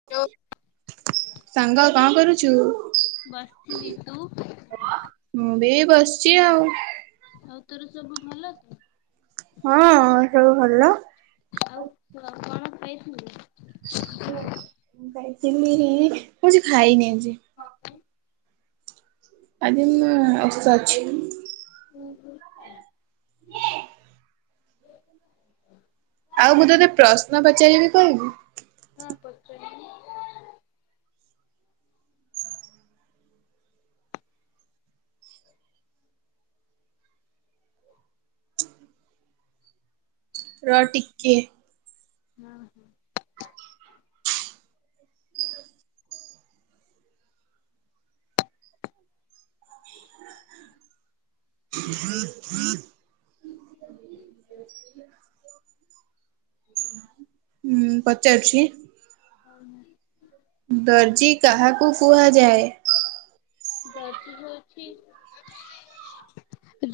[unintelligible] ସାଙ୍ଗ କଣ କରୁଛୁ? ବସିଲି ତୁ। ମୁଁ ଆଉ ତୋର ସବୁ ଭଲ ତ। ହଁଅ ସବୁ ଭଲ। ଆଉ [inaudible] କଣ [inaudible] ଖାଇଥିଲୁ? ମୁଁ ଯାଇଥିଲିଇ। ମୁଁ କିଛି ଖାଇନି ଆଜି। କଣ ପାଇଁ? ଆଜି ନୁହେଁ ଓଷା ଅଛି। ଓହୋ। ଆଉ ମୁଁ ତୋତେ ପ୍ରଶ୍ନ ପଚାରିବି କହିବୁ? ହଁ ପଚାରୁନୁ? ର ଟିକିଏ। [unintelligible] [inaudible] ଉଁ ପଚାରୁଛି? [inaudible] ଦର୍ଜି କାହାକୁ କୁହାଯାଏ? ଦର୍ଜି ହଉଛି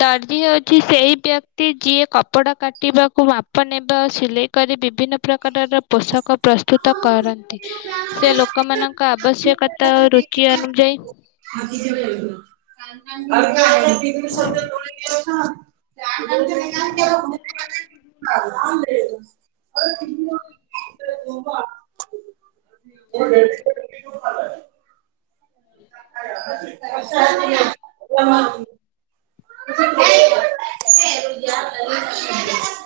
ଦର୍ଜୀ ହଉଛି ଜି ସେହି ବ୍ୟକ୍ତି ଯିଏ କପଡ଼ା କାଟିବାକୁ, ମାପ ନେବା, ସିଲେଇ କରି ବିଭିନ୍ନ ପ୍ରକାରର ପୋଷକ ପ୍ରସ୍ତୁତ କରନ୍ତି। ସେ ଲୋକମାନଙ୍କ ଆବଶ୍ୟକ ତ ରୁଚି ଅନୁଯାୟୀ [inaudible] [unintelligible] [inaudible] କୋଢ଼େ? [inaudible] [inaudible] ଏ ନନା [inaudible] [inaudible]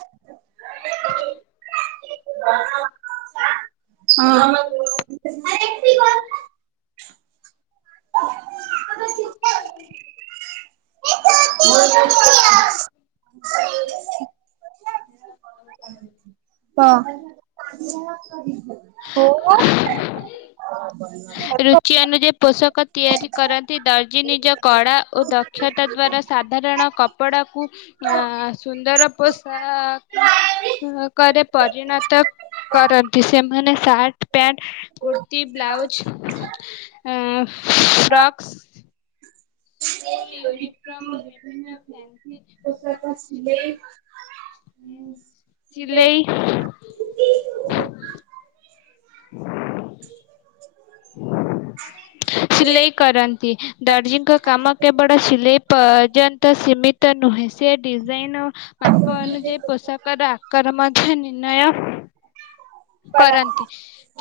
[inaudible] ହଁ। [inaudible] [inaudible] [inaudible] [inaudible] କ। [inaudible] ରୁଚି ଅନୁ [unintelligible] ପୋଷକ ତିଆରି କରନ୍ତି। ଦର୍ଜି ନିଜ କଳା ଓ ଦକ୍ଷତା ଦ୍ଵାରା ସାଧାରଣ କପଡ଼ାକୁ ଆ ସୁନ୍ଦର ପୋଷା କରେ ପରିଣତ କରନ୍ତି। ସେମାନେ ସାର୍ଟ ପ୍ୟାଣ୍ଟ କୁର୍ତ୍ତି, ବ୍ଲାଉଜ୍ ଅ ଫ୍ରକ୍ସ୍ ୟୁନିଫର୍ମ [inaudible] ବିଭିନ୍ନ ଫ୍ୟାନ୍ସି ପୋଷାକ ସିଲେଇ ଚିଲେଇ [inaudible] [inaudible] ସିଲେଇ କରନ୍ତି। ଦର୍ଜିଙ୍କ କାମ କେବଳ ସିଲେଇ ପର୍ଯ୍ୟନ୍ତ ସୀମି ତ ନୁହେଁ। ସେ ଡିଜାଇନ୍ ମାପ ଅନୁଯାୟୀ ପୋଷାକର ଆକାର ମଧ୍ୟ ନିର୍ଣ୍ଣୟ ର କରନ୍ତି।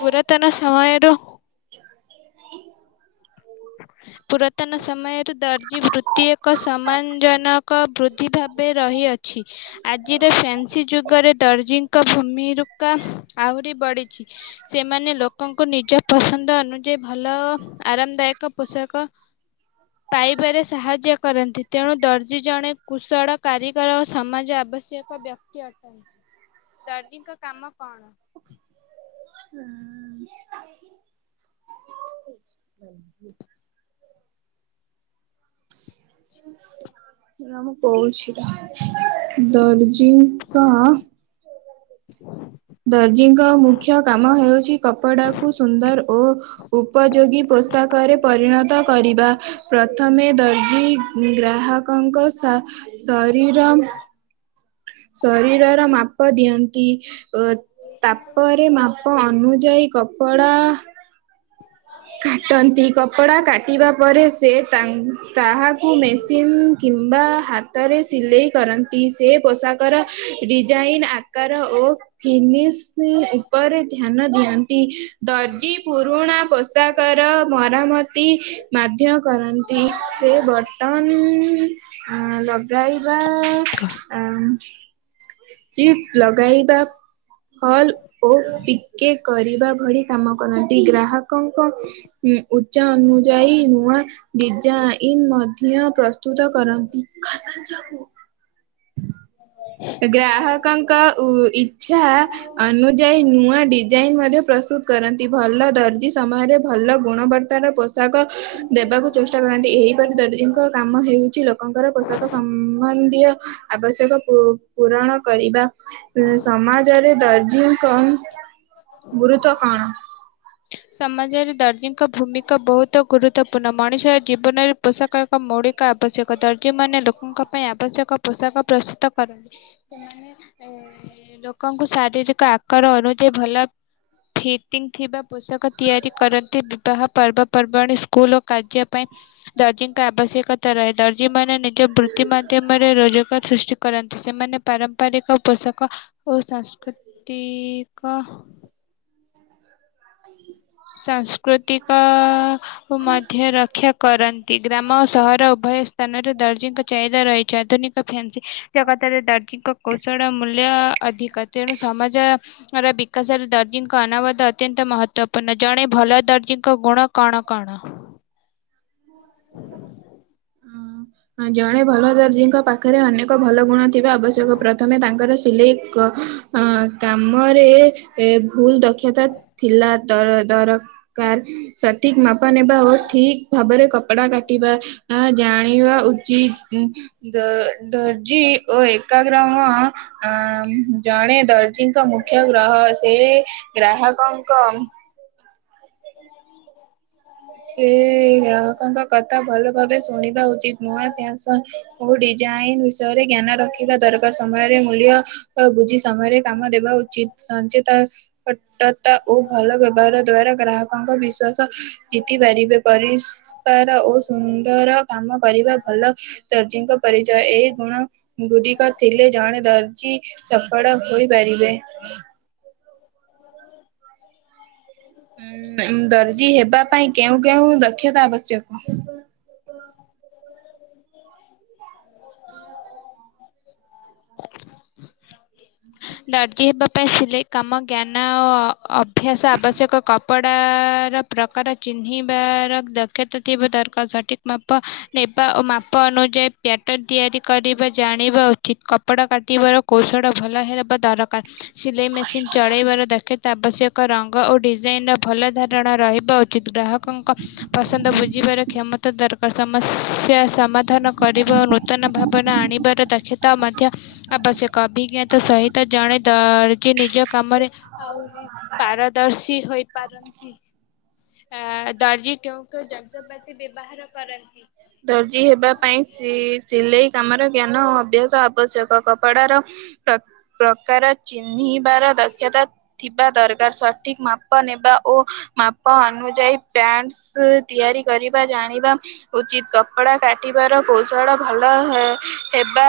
ପୁରାତନ ସମୟରୁ ପୁରାତନ ସମୟରୁ ଦର୍ଜି ବୃତ୍ତି ଏକ ସମାନ ଜନକ ବୃ ତ୍ତି ଭାବେ ରହିଅଛି। ଆଜିର ଫ୍ୟାନ୍ସି ଯୁଗରେ ଦର୍ଜିଙ୍କ ଭୂମି ରୁକା ଆହୁରି ବଢିଛି। ସେମାନେ ଲୋକଙ୍କୁ ନିଜ ପସନ୍ଦ ଅନୁଯାୟୀ ଭଲ ଆରାମ ଦାୟକ ପୋଷାକ ହ ପାଇବାରେ ସାହାଯ୍ୟ କରନ୍ତି। ତେଣୁ ଦର୍ଜି ଜଣେ କୁଶଳ କାରିଗର ଓ ସମାଜ ଆବଶ୍ୟକ ବ୍ୟ ଦର୍ଜିଙ୍କ କାମ କଣ? [inaudible] ଅଦ୍ଭୁତ୍। ର ମୁଁ କହୁଛି ରହ। ଦର୍ଜିଙ୍କ ମୁଖ୍ୟ କାମ ହେଉଛି କପଡାକୁ ସୁନ୍ଦର ଓ ଉପଯୋଗୀ ପୋଷାକରେ ପରିଣତ କରିବା। ପ୍ରଥମେ ଦର୍ଜି ଗ୍ରାହକ ଲୋକଙ୍କ ଶରୀର ଶରୀରର ମାପ ଦିଅନ୍ତି। ଏ ତା ପରେ ମାପ ଅନୁଯାୟୀ କପଡ଼ା କାଟନ୍ତି। କପଡ଼ା କାଟିବା ପରେ, ସେ ତାଙ୍କ୍ ତାହାକୁ ମେସିନ୍ କିମ୍ବା ହାତରେ ସିଲେଇ କରନ୍ତି, ସେ ପୋଷାକର ଡିଜାଇନ ଆକାର ଓ ଫିନିସ୍ ଉପରେ ଧ୍ୟାନ ଦିଅନ୍ତି। ଦର୍ଜି ପୁରୁଣା ପୋଷାକର ମରାମତି ମଧ୍ୟ କରନ୍ତି। ସେ ବଟମ୍ ଅ ଲଗାଇବା। [unintelligible] ଲଗାଇବା ହଲ ଓ ପିକେ କରିବା ଭଳି କାମ କରନ୍ତି ଗ୍ରାହକଙ୍କ ଉଁ ଉଚ୍ଚା ଅନୁଯାୟୀ ନୂଆ ଦିଯ୍ୟ ଇଂ ମଧ୍ୟ ପ୍ରସ୍ତୁତ କରନ୍ତି [unintelligible] ଗ୍ରାହକଙ୍କ ଉ ଇଚ୍ଛା ଅନୁଯାୟୀ ନୂଆ ଡିଜାଇନ ମଧ୍ୟ ପ୍ରସ୍ତୁତ କରନ୍ତି ଭଲ ଦର୍ଜି ସମୟରେ ଭଲ ଗୁଣବର୍ତ୍ ପୋଷାକ ଦେବାକୁ ଚେଷ୍ଟା କରନ୍ତି ଏହିପରି ଦୈଙ୍କ କାମ ହେଉଛି ଲ ଲୋକଙ୍କର ପୋଷାକ ସମ୍ବନ୍ଧୀୟ ଆବଶ୍ୟକ କୁ ପୂରଣ କରିବା ସମାଜରେ ଦର୍ଜଙ୍କ ଗୁରୁତ୍ୱ କଣ? ସମାଜରେ ଦର୍ଜଙ୍କ ଭୂମିକା ବହୁତ ଗୁରୁତ୍ୱପୂର୍ଣ୍ଣ ମଣିଷର ଜୀବନରେ ପୋଷାକ ମୌଳିକ ଆବଶ୍ୟକ ଦର୍ଜ ମାନ ଲୋକଙ୍କ ପାଇଁ ଆବଶ୍ୟକ ପୋଷାକ ପ୍ରସ୍ତୁତ କରନ୍ତି। ସେମାନେ ଲୋକଙ୍କୁ ଶାରୀରିକ ଆକାର ଅନୁଯାୟୀ ଭଲ ଫିଟିଙ୍ଗ ଥିବା ପୋଷାକ ତିଆରି କରନ୍ତି ବିବାହ ପର୍ବପର୍ବାଣି ସ୍କୁଲ ଓ କାର୍ଯ୍ୟ ପାଇଁ ଆବଶ୍ୟକତା ରହେ ଦର୍ଜି ମାନେ ନିଜ ବୃତ୍ତି ମାଧ୍ୟମରେ ରୋଜଗାର ସୃଷ୍ଟି କରନ୍ତି। ସେମାନେ ପାରମ୍ପରିକ ପୋଷାକ ଓ ସାଂସ୍କୃତିକ ସାଂସ୍କୃତିକ ମଧ୍ୟ ରକ୍ଷା କରନ୍ତି ଗ୍ରାମ ଓ ସହର ଉଭୟ ସ୍ଥାନରେ ଦର୍ଜିଙ୍କ ଚାହିଦା ରହିଛି ଆଧୁନିକ ଫ୍ୟାନ୍ସି ଜଗତରେ ଦର୍ଜଙ୍କ କୌଶଳ ମୂଲ୍ୟ ଅଧିକ ତେଣୁ ସମାଜ ବିକାଶରେ ଦର୍ଜଙ୍କ ଅନାବାଧ ଅତ୍ୟନ୍ତ ମହତଵ। ତ ନ ଜଣେ ଭଲ ଦାର୍ଜୀଙ୍କ ଗୁଣ କଣ କଣ? ହ ଜଣେ ଭଲ ଦର୍ଜିୀଙ୍କ ପାଖରେ ଅନେକ ଭଲ ଗୁଣ ଥିବା ଆବଶ୍ୟକ ପ୍ରଥମେ ତାଙ୍କର ସିଲେଇ କ ହଁ କାମରେ ଏ ଭୁଲ ଦକ୍ଷତା ଥିଲା ତର ତର- କାର ସଠିକ ମାପା ନେବା ଓ ଠିକ ଭାବରେ କ କପଡା କାଟିବା ଆ ଜାଣିବା ଉଚିତ। ଦ ଦର୍ଜି ଓ ଏକା ଗ୍ରାମ ଆ ଜଣେ ଦର୍ଜଙ୍କ ମୁଖ୍ୟ ଗ୍ରହ ସେ ଗ୍ରାହକଙ୍କ ସେ ଗ୍ରାହକଙ୍କ କଥା ଭଲ ଭାବେ ଶୁଣିବା ଉଚିତ ନୂଆ ଫ୍ୟା ଓ ଡିଜାଇନ ବିଷୟରେ ଜ୍ଞାନ ରଖିବା ଦରକାର ସମୟରେ ମୂଲ୍ୟ ବୁଝି ସମୟରେ କାମ ଦେବା ଉଚିତ୍। ସଚେତଟତା ଓ ଭଲ ବ୍ୟବହାର ଦ୍ଵାରା ଗ୍ରାହକଙ୍କ ବିଶ୍ଵାସ ଜିତି ପାରିବେ ପରିଷ୍କାର ଓ ସୁନ୍ଦର କାମ କରିବା ଭଲ। ଦର୍ଜୀଙ୍କ ପରିଚୟ ଏଇ ଗୁଣ ଗୁଡିକ ଥିଲେ ଜଣେ ଦର୍ଜି ସଫଳ ହୋଇପାରିବେ। ଦର୍ଜି ହେବା ପାଇଁ କେଉଁ କେଉଁ ଦକ୍ଷତା ଆବଶ୍ୟକ? ଦର୍ଜି ହେବା ପାଇଁ ସିଲେଇ କାମ, ଜ୍ଞାନ ଓ ଅଭ୍ୟାସ ଆବଶ୍ୟକ କପଡ଼ା ର ପ୍ରକାର ଚିହ୍ନିବାର ଦକ୍ଷତା ଥିବା ଦରକାର ସଠିକ ମାପ ନେବା ଓ ମାପ ଅନୁଯାୟୀ ପ୍ୟାଟନ୍ ତିଆରି କରିବା ଜାଣିବା ଉଚିତ କପଡ଼ା କାଟିବାର କୌଶଳ ଭଲ ହେବା ଦରକାର। ସିଲେଇ ମେସିନ୍ ଚଳେଇବାର ଦକ୍ଷତା ଆବଶ୍ୟକ ରଙ୍ଗ ଓ ଡିଜାଇନର ଭଲ ଧାରଣା ରହିବା ଉଚିତ୍। ଗ୍ରାହକ କଙ୍କ ପସନ୍ଦ ବୁଝିବାର କ୍ଷମତା ଦରକା ସମସ୍ୟା ସମାଧାନ କରିବ ଓ ନୂତନ ଭାବନା ଆଣିବାର ଦକ୍ଷତା ମଧ୍ୟ ଆବଶ୍ୟକ ଅଭିଜ୍ଞତା ସହି ତ ଜଣେ ଦର୍ଜି ନିଜ କାମରେ ଆହୁରି ପାରଦର୍ଶୀ ହୋଇପାରନ୍ତି। [inaudible] ଆ ଦର୍ଜି କେଉଁ କେଉଁ ଯନ୍ତ୍ରପାତି ବ୍ୟବହାର କରନ୍ତି? ଦର୍ଜି ହେବା ପାଇଁ ସି ସିଲେଇ କାମର ଜ୍ଞାନ ଅଭ୍ୟାସ ଆବଶ୍ୟକ କପଡ଼ାର ପ୍ର ପ୍ରକାର ଚିହ୍ନିବାର ଦକ୍ଷତା ଥିବା ଦରକାର ସଠିକ ମାପ ନେବା ଓ ମାପ ଅନୁଯାୟୀ ପ୍ୟାଣ୍ଟ ସେ ତିଆରି କରିବା ଜାଣିବା ଉଚିତ କପଡ଼ା କାଟିବାର ପୋଶଣ ଭଲ ହେ ହେବା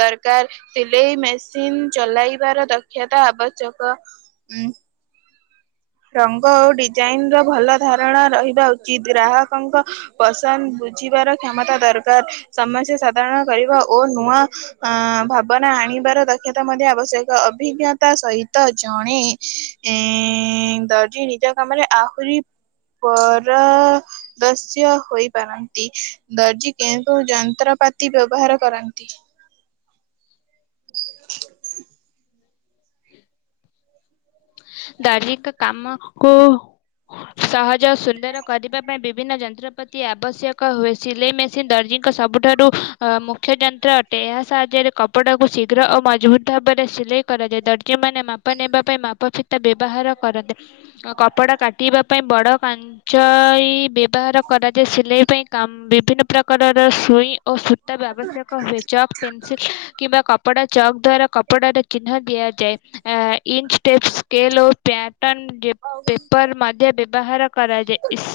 ଦରକାର। ସିଲେଇ ମେସିନ ଚଲାଇବାର ଦକ୍ଷତା ଆବଶ୍ୟକ। ରଙ୍ଗ ଓ ଡିଜାଇନର ଭଲ ଧାରଣା ରହିବା ଉଚିତ ଗ୍ରାହକଙ୍କ ପସନ୍ଦ ବୁଝିବାର କ୍ଷମତା ଦରକାର ସମସ୍ୟା ସାଧାରଣ କରିବା ଓ ନୂଆ ଅଁ ଭାବନା ଆଣିବାର ଦକ୍ଷତା ମଧ୍ୟ ଆବଶ୍ୟକ ଅଭିଜ୍ଞତା ସହିତ ଜଣେ ଏଁ ଦର୍ଜି ନିଜ କାମରେ ଆହୁରି ପରଦସ୍ୟ ହୋଇ ପାରନ୍ତି ଦର୍ଜି କେଉଁ କେଉଁ ଯନ୍ତ୍ରପାତି ବ୍ୟବହାର କରନ୍ତି? ହୁଁ। ଦାର୍ଜି ତ କାମକୁ ସହଜ ଓ ସୁନ୍ଦର କରିବା ପାଇଁ ବିଭିନ୍ନ ଯନ୍ତ୍ରପାତି ଆବଶ୍ୟକ ହୁଏ ସିଲେଇ ମେ ସିନ ଦର୍ଜଙ୍କ ସବୁଠାରୁ ଅ ମୁଖ୍ୟ ଯନ୍ତ୍ର ଅଟେ ଏହା ସାହାଯ୍ୟରେ କପଡ଼ାକୁ ଶୀଘ୍ର ଓ ମଜଭୁତ ଭାବରେ ସିଲେଇ କରାଯାଏ ଦର୍ଜିମାନେ ମାପ ନେବା ପାଇଁ ମାପ ଫି ତା ବ୍ୟବହାର କରନ୍ତେ ଓ କପଡ଼ା କାଟିବା ପାଇଁ ବଡ଼ କାନ୍ ଚ ବ୍ୟବହାର କରାଯାଏ ସିଲେଇ ପାଇଁ କାମ ବିଭିନ୍ନ ପ୍ରକାରର ସୁଇ ଓ ସୁତା ବି ଆବଶ୍ୟକ ହୁଏ ଚକ ପେନସିଲ୍ କିମ୍ବା କ କପଡ଼ା ଚକ୍ ଦ୍ଵାରା କପଡ଼ାରେ ଚିହ୍ନ ଦିଆଯାଏ ଆ ଇଞ୍ଚଟେପ୍ସ ସ୍କେଲ ଓ ପ୍ୟାଟର୍ନ୍ ଯେ ପେପର୍ ମଧ୍ୟ ବ୍ୟବହାର କରାଯାଏ ଈସ୍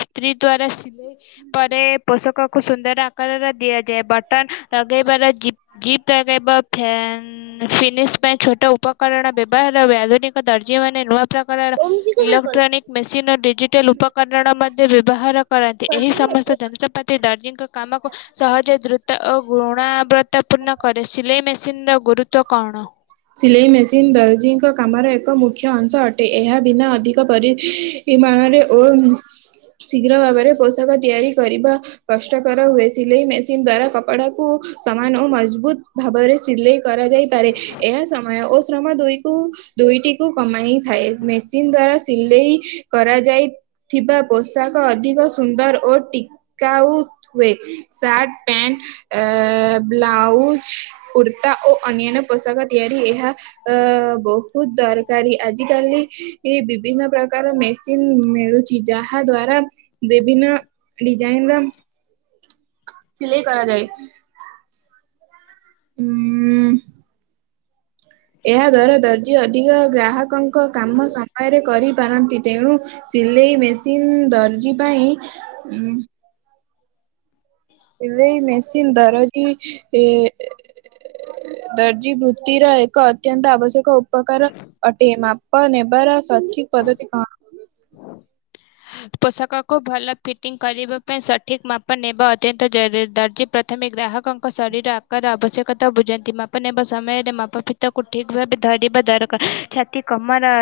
ସ୍ତ୍ରୀ ଦ୍ଵାରା ସିଲେଇ ପରେ ପୋଷକକୁ ସୁନ୍ଦର ଆକାରରେ ଦିଆ ଦିଏ ବଟନ ଲଗେଇବାର ଜିପ୍ ଜିପ ଲଗେଇବ ଫ୍ୟାନ ଫିନିଶ ପାଇଁ ଛୋଟ ଉପକରଣ ବ୍ୟବହାର ହୁଏ ଆଧୁନିକ ଦର୍ଜିମାନେ ନୂଆ ପ୍ରକାରର ଇଲେକ୍ଟ୍ରୋନିକ୍ ମେସିନର ଡିଜିଟାଲ ଉପକରଣ ମଧ୍ୟ ବ୍ୟବହାର କରନ୍ତି ଏହି ସମସ୍ତ ଯନ୍ତ୍ରପାତି ଦର୍ଜିଙ୍କ କାମକୁ ସହଜ ଦ୍ରୁତ ଓ ଗୁଣାବ୍ରତ୍ତାପୂର୍ଣ୍ଣ କରେ ସିଲେଇ ମେସିନର ଗୁରୁତ୍ୱ କଣ? ସିଲେଇ ମେସିନ୍ ଦର୍ଜିଙ୍କ କାମର ଏକ ମୁଖ୍ୟ ଅଂଶ ଅଟେ ଏହା ବିନା ଅଧିକ ପରି ସୀମା ମାନେ ଓ ଶୀଘ୍ର ଭାବରେ ପୋଷାକ ତିଆରି କରିବା କଷ୍ଟକର ହୁଏ ସିଲେଇ ମେସିନ ଦ୍ଵାରା କପଡାକୁ ସମାନ ଓ ମଜବୁତ ଭାବରେ ସ୍ ସିଲେଇ କରାଯାଇପାରେ ଏହା ସମୟ ଓ ଶ୍ରମ ଦୁଇକୁ ଦୁଇଟିକୁ କମାଇ ଥାଏ ମେସିନ ଦ୍ଵାରା ସିଲେଇ କରାଯାଇ ଥିବା ପୋଷାକ ଅଧିକ ସୁନ୍ଦର ଓ ଟିକାଉ ହୁଏ ଶାର୍ଟ ପ୍ୟାଣ୍ଟ ଏ ବ୍ଲାଉଜ କୁର୍ତ୍ତା ଓ ଅନ୍ୟାନ୍ୟ ପୋଷାକ ତିଆରି ଏହା ଅ ବୋହୁତ୍ ଦରକାରୀ ଆଜିକାଲି ବିଭିନ୍ନ ପ୍ରକାର ମେସି ଯିନ ମିଳୁଚି ଯାହା ଦ୍ଵାରା ବିଭିନ୍ନ ଡିଜାଇନର ସିଲେଇ କରାଯାଏ। ହୁଁ। ଏହା ଦ୍ଵାରା ଦର୍ଜି ଅଧିକ ଗ୍ରାହକଙ୍କ କାମ ସମୟରେ କରିପାରନ୍ତି ତେଣୁ ସିଲେଇ ମେସିନ୍ ଦର୍ଜି ପାଇଁ ସେଲେଇ ମେସିନ୍ ଦରଦି ଏ ଦର୍ଜି ବୃତ୍ତିର ଏକ ଅତ୍ୟନ୍ତ ଆବଶ୍ୟକ ଉପକାର ଅଟେ। ମାପ ନେବାର ସଠିକ୍ ପଦ୍ଧତି କଣ? ପୋଷାକକୁ ଭଲ ଫିଟିଂ କରିବା ପାଇଁ ସଠିକ୍ ମାପ ନେବା ଅତ୍ୟନ୍ତ ଜଦ ଦର୍ଜି ପ୍ରଥମେ ଗ୍ରାହକଙ୍କ ଶରୀର ଆକାର ଆବଶ୍ୟକତା ବୁଝନ୍ତି ମାପ ନେବା ସମୟରେ ମାପ ଫି ତା କୁ ଠିକ୍ ଭାବରେ ଧରିବା ଦରକାର ଛାତି କମର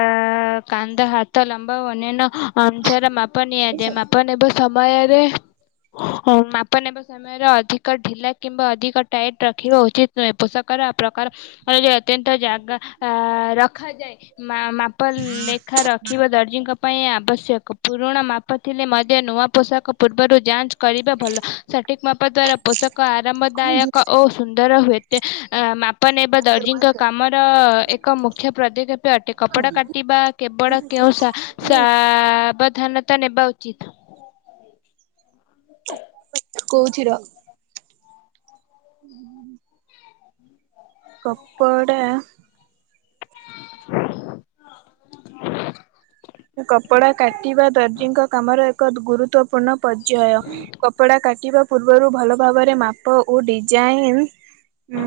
କାନ୍ଦ ହା ତ ଲମ୍ବା ଓ ଆନ୍ୟନ ଜାର ମାପା ନିଆଯାଏ ମାପା ନବା ସମୟରେ ହଁ ମାପ ନେବା ସମୟରେ ଅଧିକ ଢିଲା କିମ୍ବା ଅଧିକ ଟାଇଟ୍ ରଖିବା ଉଚିତ ନୁହେଁ ପୋଷାକର ପ୍ରକାର ଯ ଅତ୍ୟନ୍ତ ଜାଗା ଅ ରଖାଯାଏ। ମା ମାପ ଲେଖା ରଖିବା ଦର୍ଜିଙ୍କ ପାଇଁ ଆବଶ୍ୟକ ପୁରୁଣା ମାପ ଥିଲେ ମଧ୍ୟ ନୂଆ ପୋଷାକ ପୂର୍ବରୁ ଯାଞ୍ଚ କରିବା ଭଲ ସଠିକ୍ ମାପା ଦ୍ଵାରା ପୋଷକ ଖୋଲ ଆରାମଦାୟକ ଜୋରସେ, ଓ ସୁନ୍ଦର ହୁଏତ ଅ ମା ପ ନେବା ବନ୍ଦ କର ବନ୍ଦ ଦର୍ଜିଙ୍କ କର। କାମର ଏକ ମୁଖ୍ୟ ପଦକ୍ଷେପ ଅଟେ କପଡ଼ା କାଟିବା କେବଳ କେଉଁ ସା ସାବଧାନତା ନେବା ଉଚିତ୍ କୋଉଚି ର। କପଡ଼ା [inaudible] କପଡ଼ା କାଟିବା ଦର୍ଜିଙ୍କ କାମର ଏକ ଗୁରୁତ୍ତ୍ୱପୂର୍ଣ୍ଣ ପର୍ଯୟ। କପଡ଼ା କାଟିବା ପୂର୍ବରୁ ଭଲ ଭାବରେ ମାପ ଓ ଡିଜାଇନ୍ ଉ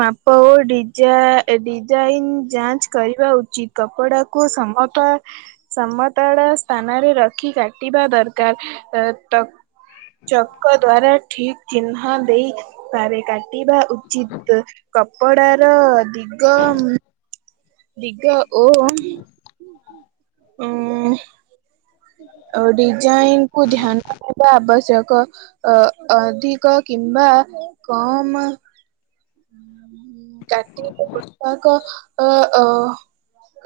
ମାପ ଓ ଡିଜାଇନ୍ ଯାଞ୍ଚ କରିବା ଉଚିତ୍। କପଡ଼ା କୁ ସମତା ସମତଳ ସ୍ଥାନରେ ରଖି କାଟିବା ଦରକାର୍ ଅ ତ ଚକ ଦ୍ଵାରା ଠିକ୍ ଚିହ୍ନ ଦେଇପାରେ କାଟିବା ଉଚିତ୍। କପଡ଼ାର ଦିଗ ଦିଗ ଓ ଉ ଅ ଡିଜାଇନ୍ କୁ ଧ୍ୟାନ ଦବା ଆବଶ୍ୟକ। ଅ ଅ ଅଧିକ କିମ୍ବା କମ୍ କାଟିବା ପୋଷାକ ଅ ଅ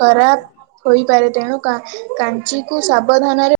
ଖରାପ୍ ହୋଇପାରେ, ତେଣୁ କା କାଞ୍ଚିକୁ ସାବଧାନରେ